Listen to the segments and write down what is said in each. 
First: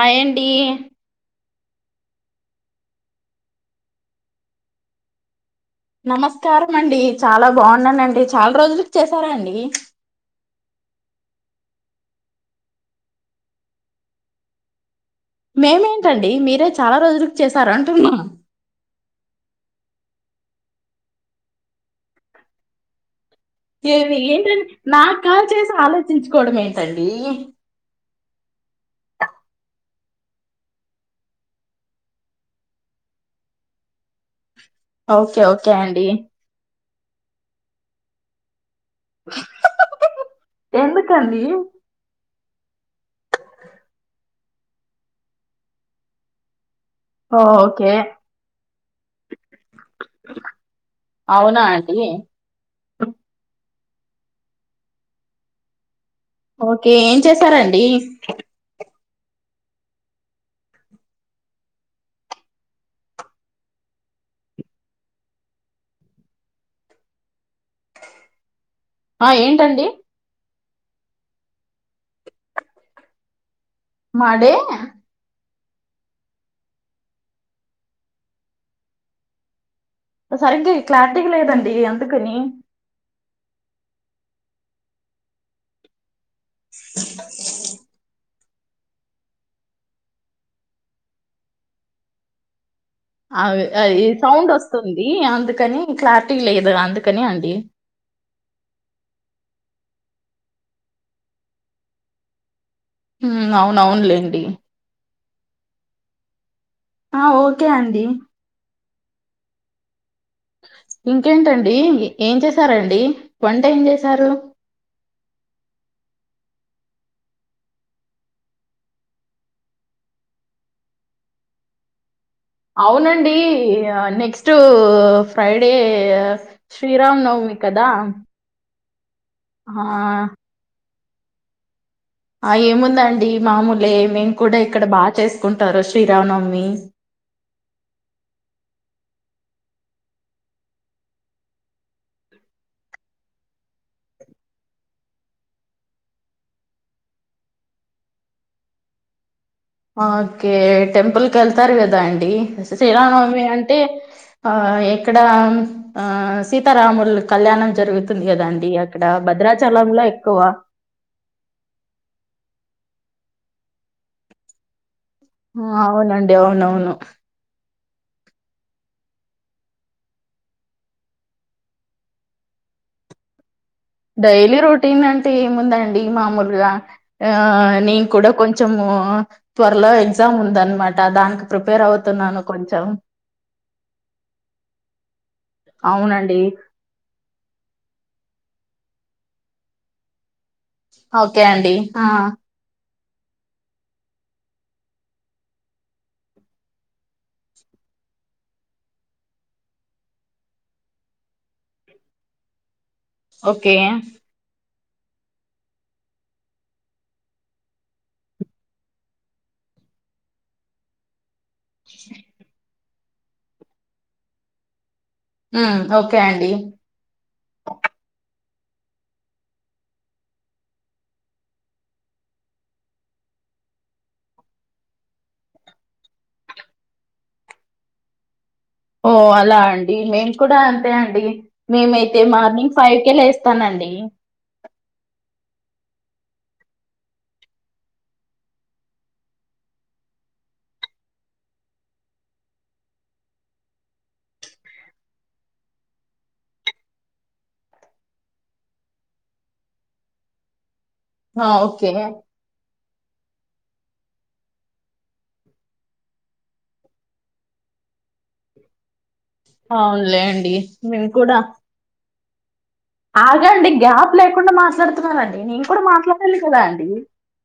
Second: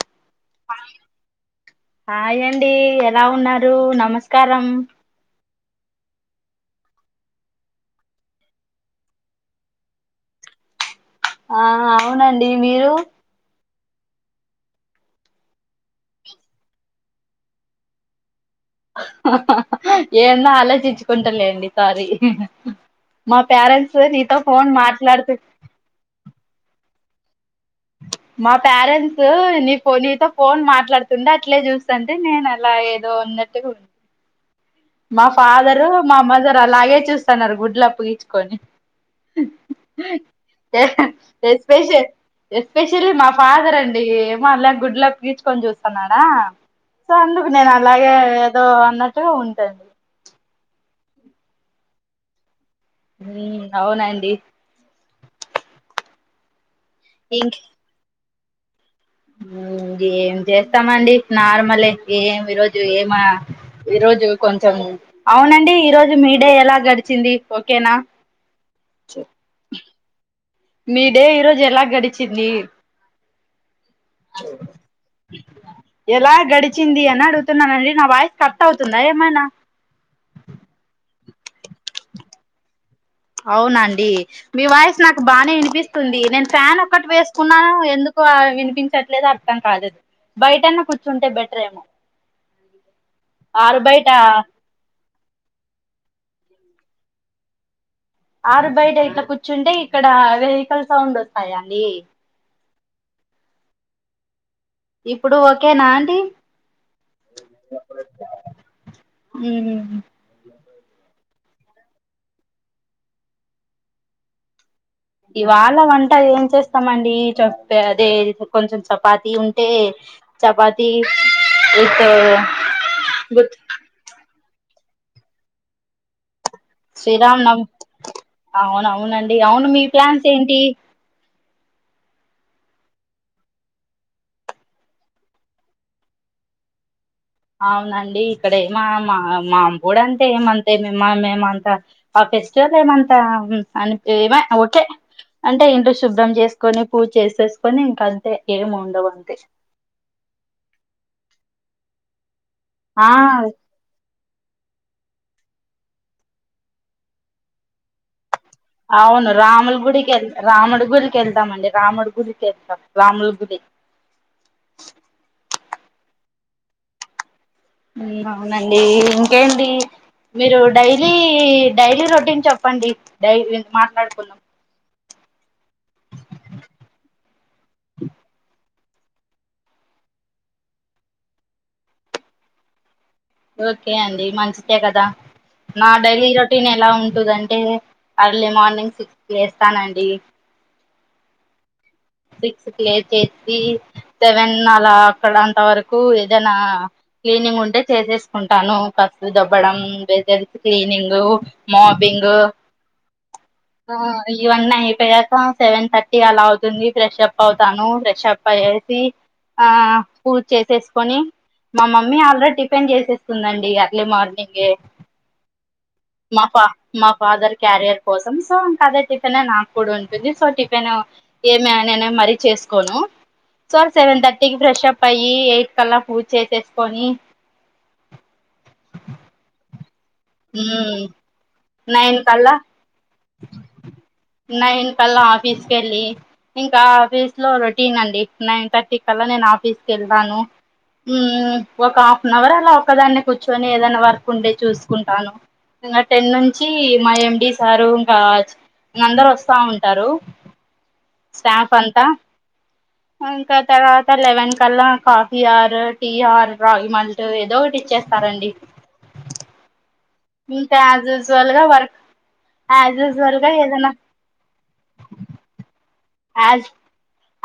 ఆ అండి హాయండి ఎలా ఉన్నారు నమస్కారం నమస్కారం అండి చాలా బాగున్నానండి చాలా రోజులకి చేసారా అండి [inaudible] ఆ అవునండి మీరు మేమేంటండి మీరే చాలా రోజుకి చేసారంటున్నా ఏన్నో ఆలోచించుకుంటాలేండి సారీ మా పేరెంట్స్ ఏమి నీతో ఏంటని ఫోన్ నాకు మాట్లాడుతు కాల్ చేసి ఆలోచించుకోవడం ఏంటండి మా పేరెంట్స్ నీ నీతో ఫోన్ మాట్లాడుతుండే అట్లే చూస్తే నేను అలా ఏదో వన్నట కు మా ఓకే ఓకే ఫాదరు అండి మా మదర్ అలాగే చూస్తన్నారు గుడ్లుప్పగించుకొని ఎందుకండి స్పేషల్ ఎస్పెషలీ మా ఫాదర్ అండి ఏమో అలా గుడ్లా పీచుకొని చూస్తున్నాడా ఓ, ఓకే అలాగే ఏదో అన్నట్టుగా ఉంటాంది అవునా ఆంటీ హ అవునండి ఓకే ఏం ఇంక్ చేసారంండి ఏం చేస్తామండి నార్మలే ఏమి ఈ రజు ఏం ఈ రోజు కొంచెం అవునండి ఈరోోజు మీ డే ఎలా గడిచింది ఓకేనా ఆ ఏంటండి మీ డే ఈరోోజు ఎలా గడిచింది మడే ఎలా గడిచింది అని అడుగుతున్నానండి నా వాయిస్ కట్ అవుతుందా ఏమైనా సరిగ్ క్లారిటీ లేదండి అందుకని అవునండి మీ వాయస్ నాకు బానే వినిపిస్తుంది నేను ఫ్యాన్ ఒక్కటి వేసుకున్నాను ఎందుకు వినిపించట్లేదు అర్థం కదేదు బయటన్నా కూర్చుంటే బెటర్ ఏమో అ ఆరు అది బయట సౌండ్ వస్తుంది ఇది అందుకని క్లారిటీ లేదు అందుకని అండి ఆరు బయట కుర్చీట కూర్చుంటే ఇక్కడ వెహికల్ సౌండ్ వస్తాయాడి అవున అవునులేండి ఇప్పుడు ఒకనా అండి ఆ ఓకే అండి ఉమా ఇంకేంటండి ఏం చేసారంండి వంట ఏం చేసారు ఇవాళ వంట ఏం చేస్తామండి అదే కొంచెం చపాతి ఉంటే చపాతిీ విత్ అవునండి గుత్ నెక్స్ట్ ఫ్రైడే శ్రీరామ్ నవమి కదా అవును అవునండి అవును మీ ఆ ప్లాన్స్ ఏంటి ఆ ఏముందండి మామూలే మేము కూడా ఇక్కడ బాగా చేసుకుంటారు శ్రీరామనవమి అవునండి ఇక్కడ ఏమ మా మా అంమడు అంటే ఏమంతే మమ్మ మేమంతా ఫెస్టివల్ ఏమంతా అనిపివా ఓకే అంటే ఇంట్లో శుభ్రం చేసుకొని పూజ చేసేసుకొని ఇంకంతే ఏమి ఉండవు అంతే ఓకే టెంపుల్కి వెళ్తారు కదా అండి ఆ శ్రీరామనవమి అంటే ఆ ఇక్కడ ఆ సీతారాములు కళ్యాణం జరుగుతుంది కదా అండి అవును రాముల గుడికిె రాముడు గురికి వెళ్తాంమండి రాముడి గుడికి వెళ్తాం రాముల గుడి అవునండి అవునవును అవునండి ఇంకేంటి మీరు డైలీ డైలీ రొటీన్ చెప్పండి డై డైలీ రొటీన్ అంటే ఏందండి మాలుగా నేను కూడా కొంచ త్వరలో ఎ ఎగ్జామ్ ఉందనమాట దానికి ప్రిపేర్ అవుతున్నాను కొంచెం ఓకే అండి మంచిదే కదా నా డైలీ అవునండి రొటీన్ ఎలా ఉంటుందింటే అర్లీ మార్నింగ్ సిక్స్ కి లేస్తానండి, ఓకే అండి ఆ సిక్స్ లేచేచి సవెన్ అలా అక్కడ అంత వరకు ఏదైనా క్లీనింగ్ ఉంటే చేసేసుకుంటాను, దబ్బడం బెడ్ క్నింగ్ మాఫింగ్ ఓకే ఆ ఇవన్న అయిపోయాక సెవెన్ థర్టీ అలా అవుతుంది. ర్రెషప్ప అవుతాను ర్రెషప్ప అయేసి ఆ పూజ చేసేసుకొని, మా మమ్మీ ఆల్రెడీ టిఫిన్ చేసేస్తుందండి అర్లీ మార్నింగే ఉమ్ ఓకే మా అండి ఫ మా ఫాదర్ క్యారియర్ కోసం సో ఇంకా అదే టిఫిన్ నాకు కూడా ఉంటుంది. సో టిఫిన్ ఏమ నేనే మరీ చేసుకోను సార్ సెవెన్ థర్టీకి ఫ్రెష్ అప్ అయ్యి ఎయిట్ కలా పూజ చేసేసుకొని [unintelligible] ఓ అలా అండి మేము కూడా అంతే ఉమ్ అండి మేమైతే నైన్ కల్లా మార్నింగ్ ఫైవ్ లేస్తానండి, నైన్ కల్లా ఆఫీస్ కెళ్ళి ఇంకా ఆఫీస్ లో రొటీన్ అండి నైన్ థర్టీ కల్లా నేను ఆఫీస్ కళ్ళి వెళ్తాను ఒక హాఫ్ అన్ అవర్ అలా ఒక్కదాన్ని కూర్చొని ఏదనా వర్క్ ఉంటే చూసుకుంటాను. ఇంకా టెన్ నుంచి మా ఎండి సారు రాజ్ అందరు వస్తా ఉంటారు. హ స్టాఫ్ ఓకే అంతా ఇంకా తర్వాత లెవెన్ కల్లా కాఫీ ఆర్ టీ ఆర్ రాగి మాల్ట్ ఏదో ఒకటి ఇచ్చేస్త సరండి అవునులే అండి మేం యాజ్ కూడా యూజువల్ గా వర్క్ యాజ్ ఆ యూజువల్ గా గాండి ఏదైనా గ్యాప్ లేకుండా మాట్లాడుతున్నానండి నేను కూడా మాట్లాడ యాజ్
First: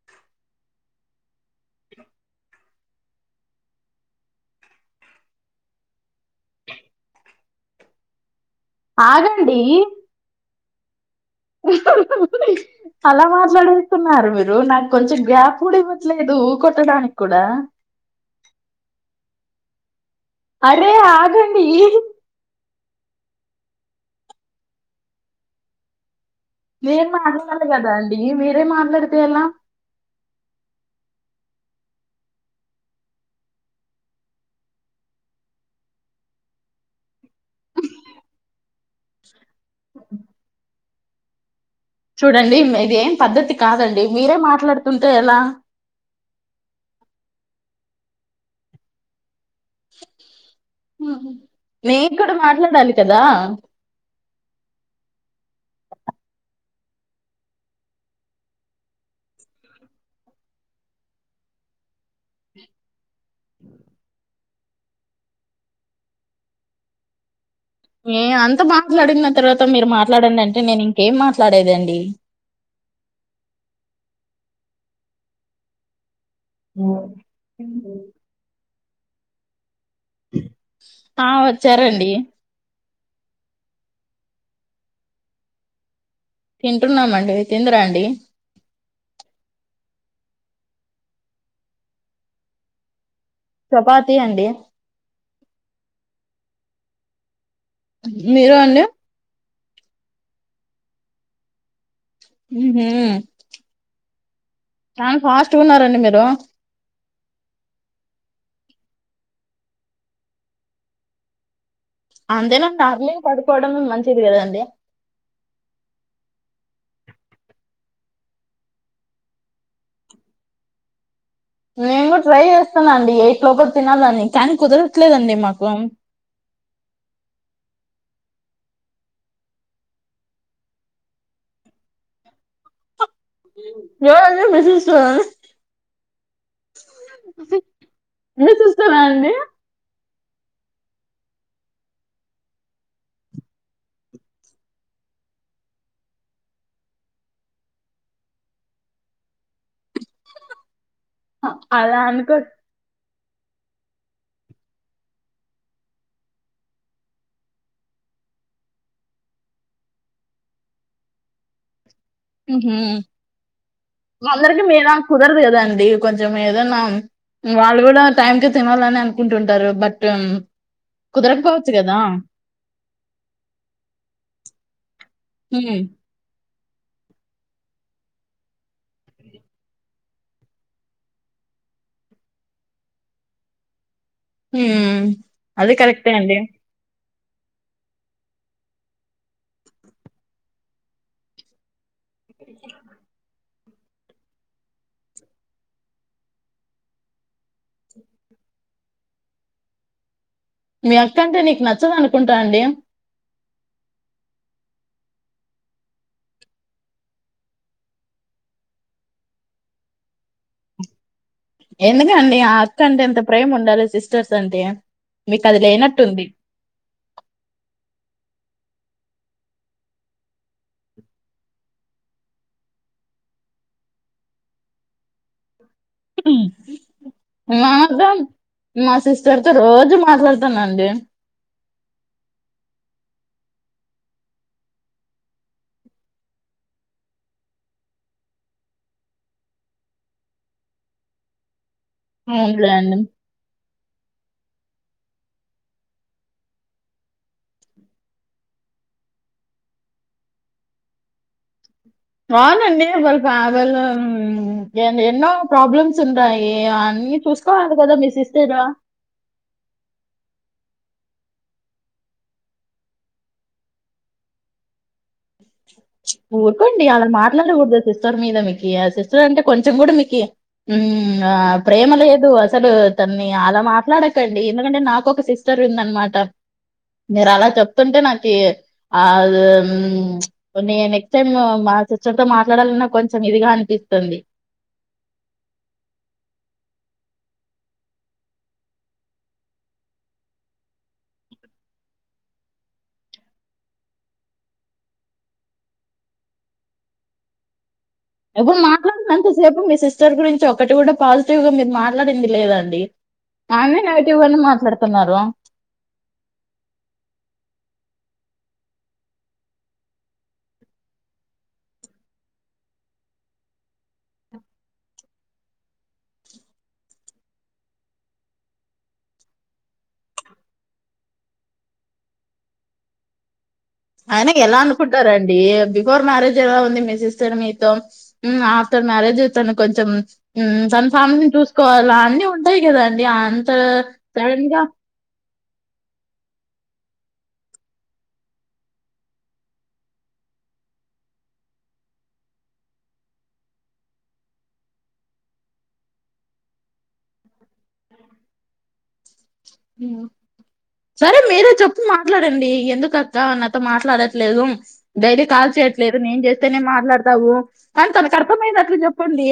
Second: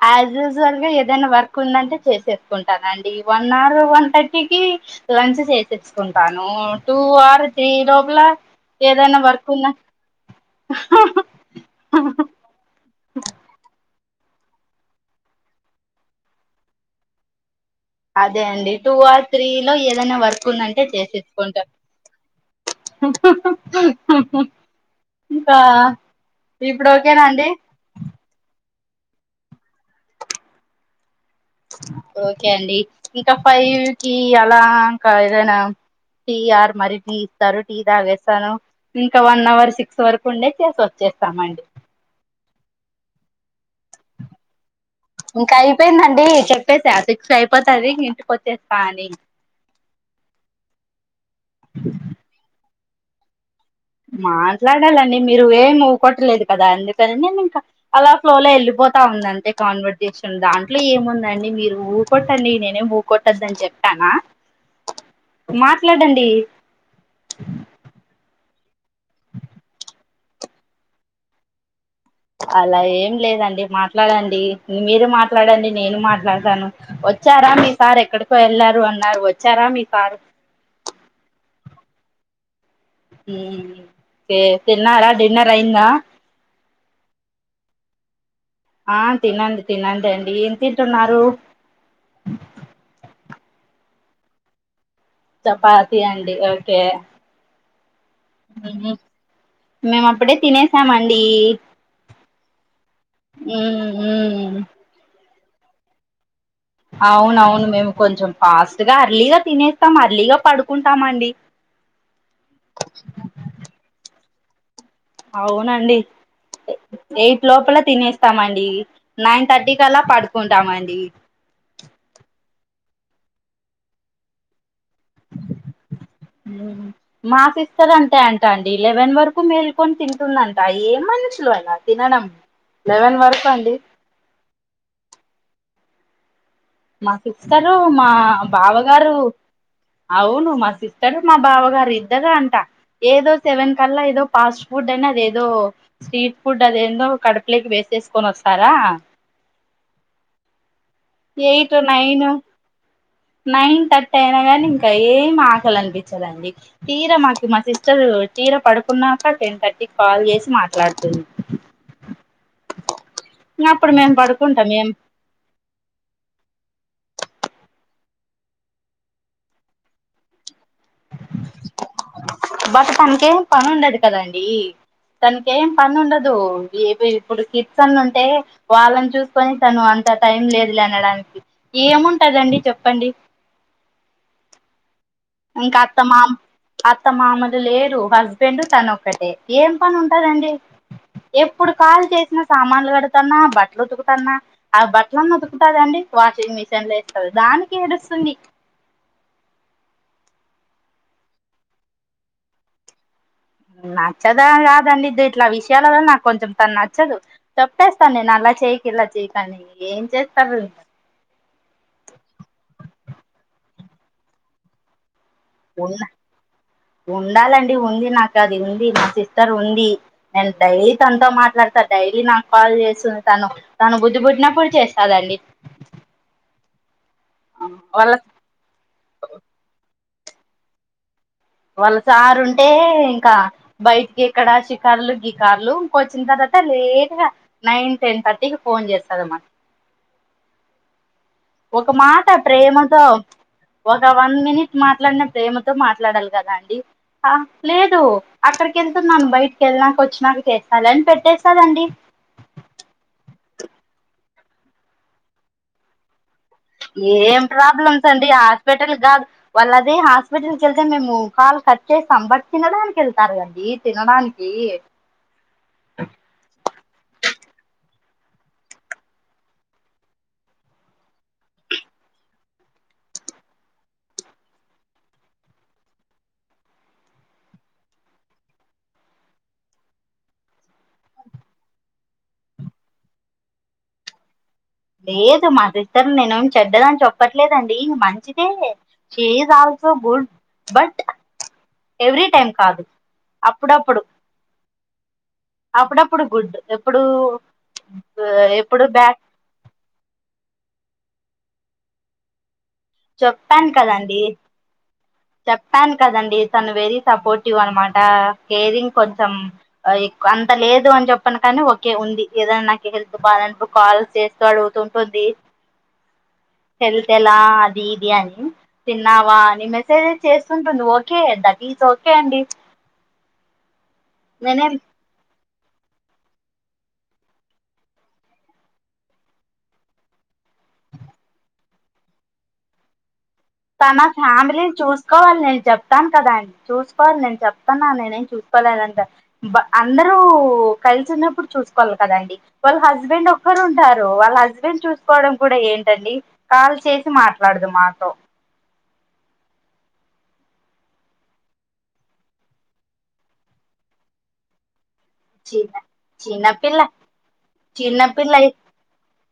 యాజ్ యూజువల్ గా ఏదైనా వర్క్ ఉందంటే చేసే ఉంటానుండి వన్ అవర్ వన్ థర్టీ క మంచి చేసిచ్చుకుంటాను టూ అవర్ ఈ లోపల ఏదైనా వర్క్ ఆగండి ఉన్న అలా మాట్లాడు స్తున్నారు మీరు నాకు కొంచెం గ్యాప్ కూడ ఇవ్వట్లేదు ఊ కొొట్టడానికి కూడా అదే అండి టూ ఆర్ త్రీ లో ఏదైనా వర్క్ ఉందంటే అరే ఆగండి చేసిచ్చుకుంటారు. ఇంకా ఇప్పుడు నేను ఓకేనా అండి మాట్లాడాలి కదా అండి మీరే మాట్లాడితే ఎలా ఓకే అండి ఇంకా ఫైవ్ కి అలా ఇంకా ఏదనా టీ ఆర్ మర టీ ఇస్తారు టీ తాగేస్తాను ఇంకా వన్ అవర్ సిక్స్ వరకు ఉండే చేసి వచ్చే వచ్చేస్తామండి, చూడండి ఇది ఏం పద్ద్దతి కాదండి మీరే మాట్లాడు ఇంకా అయిపోయిందా నీ చెప్పేసా సిక్స్ అయిపోతంది ఇంటికి వచ్చేస్తా అని మీరు కూడా మాట్లాడాలి కదా మాట్లాడాలండి మీరు ఏమి ఊ కొట్టలేదు కదా అందుకని నేను ఇంకా అలా ఫ్లో లో వెళ్ళిపో పోతా ఉందింతే కన్వర్జేషన్ దాంట్లో ఏముందండి మీరు ఊకొట్టండి నేనే కొట్టద్దని చెప్పానా మాట్లాడండి ఏ అంత మాట్లాడిన తర్వాత మీరు మాట్లాడండి అంటే నేను ఇంకేం మాట్లాడేదండి అలా ఏం లేదండి మాట్లాడండి మీరు మాట్లాడండి నేను మాట్లాడ తను వచ్చారా మీ సార్ ఎక్కడికో వెళ్ళారు అన్నారు వచ్చారా మీ సార్ ఆ వచ్చారండి కే తిన్నారా డిన్నర్ అయిందా తింటున్నామండి మీరు తిందురాండి ఆ తినండి తినండి ఏం తింటున్నారు చపాతి అండి చపాతి అండి ఓకే మీరు అండి మేము అప్పుడే తినేసామండి హు మ్మ్ హ్మ్ చానా ఫాస్ట్ గా ఉన్నారండి మీరు అవునవును మేము కొంచెం ఫాస్ట్గా అర్లీగా తినేస్తాం అర్లీగా పడుకుంటామ అండి అంతేనండి అర్లీగా పడుకోవడంమే మంచిది కదండి అవునండి ఎయిట్ లోపల తినేస్తామండి నైన్ థర్టీ కల్ల పడుకుంటామండి నేను కూడా ట్రై చేస్తాను అండి యైట్ లోపల తినాలనీ కానీ కుదరదు కుదరట్లేదండి మాకు అదంతే అంట అండి లెవెన్ వరకు మేల్కొని తింటుందంట ఏ మనుషులు అలా తినడం లైవెన్ వరకు అండి ఎవరది వేసేస్తున్నవా మా సిస్టరూ మా మీ సిస్టరా బావగారు అండి అవును మా సిస్టర్ మా బావ గారు ఇద్దరే అంట ఏదో సెవెన్ కి కల్లా ఏదో ఫాస్ట్ ఫుడ్ అని అదేదో స్ట్రీట్ ఫుడ్ అదేదో కడుపులోకి వేసేసుకొని వస్తారా ఏయిట్ అలా నైన్ అనుకో నైన్ థర్టీ అయినా కానీ ఇంకా ఏమి ఆకలి అనిపించదండి తీర మాకి మా సిస్టర్ తీర పడుకున్నాక టెన్ థర్టీ కాల్ చేసి మాట్లాడుతుంది అప్పుడు మేము హు అందరికిీ పడుకుంటాం మీల ఏం గా కుదరదు కదా అండి కొంచెం ఏదన్నా వాళ్ళు కూడా టైం కి తినాలని అనుకుంటుంటారు బట్ కుదరకపోవచ్చు కదా బట్ తనకేం పని ఉండదు కదండి తనకేం ఉమ్ పని ఉండదు ఏ ఇప్పుడు కిడ్స్ అన్న ఉంటే వాళ్ళని చూసుకొని తను అంత టైం లేదు లే అనడానికి ఏముంటదండి చెప్పండి హు ఇంకా అత్త మాం అత్త మామను లేరు హస్బెండ్ తను ఒక్కటే ఏం పని ఉంటదండి ఎప్పుడు కాల్ చేసిన సామాన్లు కడుతంన్నా బట్ట బట్టలు ఉతుకుతన్నా ఆ బట్టలలను ఉతుకుతదండి వాషింగ్ మిషన్ లో ఏస్తంది దానికి ఏడుస్తుంది మీ అక్కంటే నీకు నచ్చదు అనుకుంటా అండి నచ్చద కాదండి ఇట్లా విషయాలలో నాకు కొంచెం తను నచ్చదు తప్పేస్తాను నేను అ అలా చేయ్యకి ఇలా చేయ్యకనీ ఏం చేస్తారు ఎందుకండి ఆ అక్క అంటే ఎంత ప్రేమ ఉండాలి సిస్టర్స్ అంటే మీకు అది ఉండా లేనట్టుంది ఉండాలండి ఉంది నాకు అది దీ సిస్టర్ ఉంది నేను డైలీ తనతో మాట్లాడతా డైలీ నాకు కాల్ చేస్తుంది తను తాను బుద్ధి పుట్టినప్పుడు చేస్తాదండి వాళ్ళ మార్ధాం సిస్టర్ తో రోజు మ మాట్లాడుతానండి వాళ్ళ సారు ఉంటే ఇంకా బయటికి ఎక్కడ షికారులు గికార్లు వచ్చిన తర్వాత లేట్ గా నైన్ టెన్ థర్టీ కి ఫోన్ చేస్తదన్నమాట ఒక మాట అవునులేండి ప్రేమతో ఒక వన్ మినిట్ మాట్లాడిన ప్రేమతో మాట్లాడాలి కదా అండి లేదు అక్కడికి వెళ్తున్నాను బయటికి వెళ్ళినాక వచ్చినాక చేస్తా అని పెట్టేస్తాదండి ఆవునండి వాళ్లు ఎన్నో ప్రాబ్లమ్స్ ఉంటయి ఏం ప్రాబ్లమ్స్ అండి హాస్పిటల్ కాదు వాళ్ళది హాస్పిటల్ ఎల్ అయితే మేము కాల్ కట్ చేస్తాం బట్ తినడానికి వెళ్తారు అండి తినడానికి ఊరుకోండి అలా మాట్లాడకూడదు సిస్టర్ మీద మీకి ఆ సిస్టర్ అంటే కొంచెం కూడా మీకి ప్రేమ లేదు అసలు తన్ని అలా మాట్లాడకండి ఎందుకంటే నాక ఒక సిస్టర్ అన్నమాట మీరు అలా చెప్తుంటే నాకి ఆ నే నెక్స్ట్ టైమ్ మా సిస్టర్ తో మాట్లాడాలన్నా కొంచెం ఇదిగా అనిపిస్తుంది లేదు మా సిస్టర్ ని నేనేం చెడ్డదని చెప్పట్లేదండి మంచిదే చేదా గుడ్ బట్ ఎవ్రీ టైం కాదు అప్పుడప్పుడు అప్పుడప్పుడు గుడ్ ఎప్పుడు ఇప్పుడు ఎప్పుడు బ్యాడ్ మాట్లాడినంత సేపు మీ సిస్టర్ గురించి ఒకటి కూడా పాజిటివ్ గా మీరు మాట్లాడింది లేదాండి చెప్పాను ఆమె నెగిటివ్ కదండి అని మాట్లాడుతున్నారు చెప్పాను కదండి తను వెరీ సపోర్టివ్ అన్నమా కేరింగ్ కొంచెం ఎక్ అంత లేదు అని చెప్పను కానీ ఓకే ఉంది ఏదన్నా నాకు హెల్త్ బాలేనప్పుడు కాల్ చేస్తూ అడుగుతుంటుంది హెల్త్ ఎలా అది ఇది అని తిన్నావా అని చేస్తుంటుంది ఓకే దట్ ఇస్ ఓకే అండి ఆయనకి ఎలా నేనేం అనుకుంటారండి బిఫోర్ మ్యారేజ్ ఎలా ఉంది మీ సిస్టర్ మీతో ఆఫ్టర్ మ్యారేజ్ తను కొంచెం తన ఫ్యామిలీని చూసుకోవాల అన్నీ ఉంటాయి కదాండి తన ఫ్యామిలీనీ చూసుకోవాలే చెప్తాను కదా అండి చూసుకోవాలి నేను చెప్తున్నా నేనేం చూసుకోలేదంట అందరూ కలిసి ఉన్నప్పుడు చూసుకోవాలి కదండి వాళ్ళ హస్బెండ్ ఒక్కరు ఉంటారు వాళ్ళ హస్బెండ్ చూసుకోవడం కూడా ఏంటండి కాల్ చేసి మాట్లాడదు మాతో ఉ సరే మీరే చెప్పు మాట్లాడండి ఎందుకక్క నాతో మాట్లాడట్లేదు డైలీ కాల్ చిన్న చేయట్లేదు నేన్ చేస్తేనే చిన్నపిల్ల మాట్లాడతావు అనీ తనకు చిన్నపిల్ల అర్థమయ్యేటట్లు చెప్పండి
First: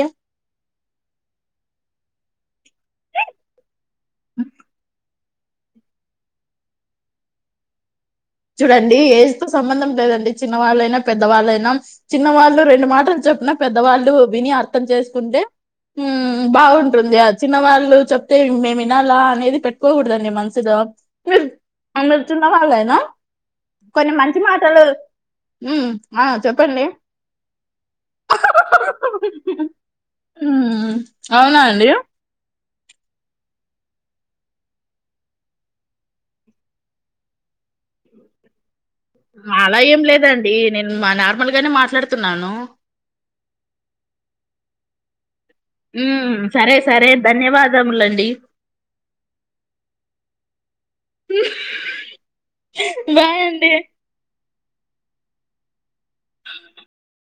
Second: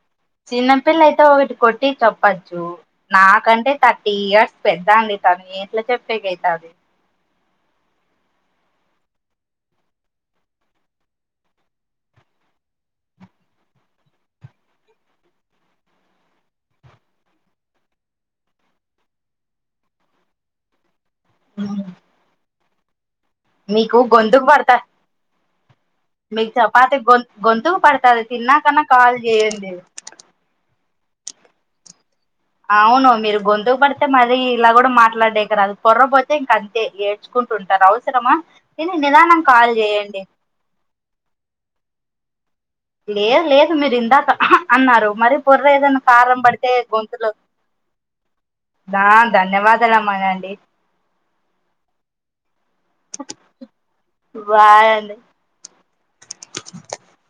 చిన్నపిల్ల అయితే ఒకటి కొట్టి చెప్పచ్చు నాకంటే థర్టీ ఇయర్స్ పెద్ద అండి తను ఎట్లా చెప్పేకైతాంది చూడండి ఏజ్ తో సంబంధం లేదండి చిన్నవాళ్ళైనా పెద్దవాళ్ళైనా చిన్నవాళ్ళు రెండు మాటలు చెప్పిన పెద్దవాళ్ళు విని అర్థం చేసుకుంటే బాగుంటుంది ఆ చిన్నవాళ్లు చెప్తే మేము వినాలా అనేది పెట్టుకోకూడదండి మనసులో మీర్ ఆ మీరు చిన్నవాళ్లేనా మీకు గొంతుకు పడతా ఉమ్ ఆ మీకు చెప్పండి చపాతి గొం గొంతుకు పడతది తిన్నాకన్నా కాల్ చేయండి అవునా అండి అవును మీరు గొంతుకు పడితే మర ఇలా కూడా మాట్లాడే కదు కుర్రపోతే ఇంక అంతే ఏడ్చుకుంటు టుంటారు అవసరమా నేను నిదానం కాల్ అలా ఏం చేయండి లేదండి నేను నార్మల్ గానే మాట్లాడుతున్నాను లే లేదు మీరు ఇందాక హా అన్నారు మరి కుర్ర ఏదనా మ్మ్ కారం పడితే సరే సరే గొంతులో ధన్యవాదములండి దా ధన్యవాదాలమ్మా అండి బాయ్ అండి బాయ్ అండి అ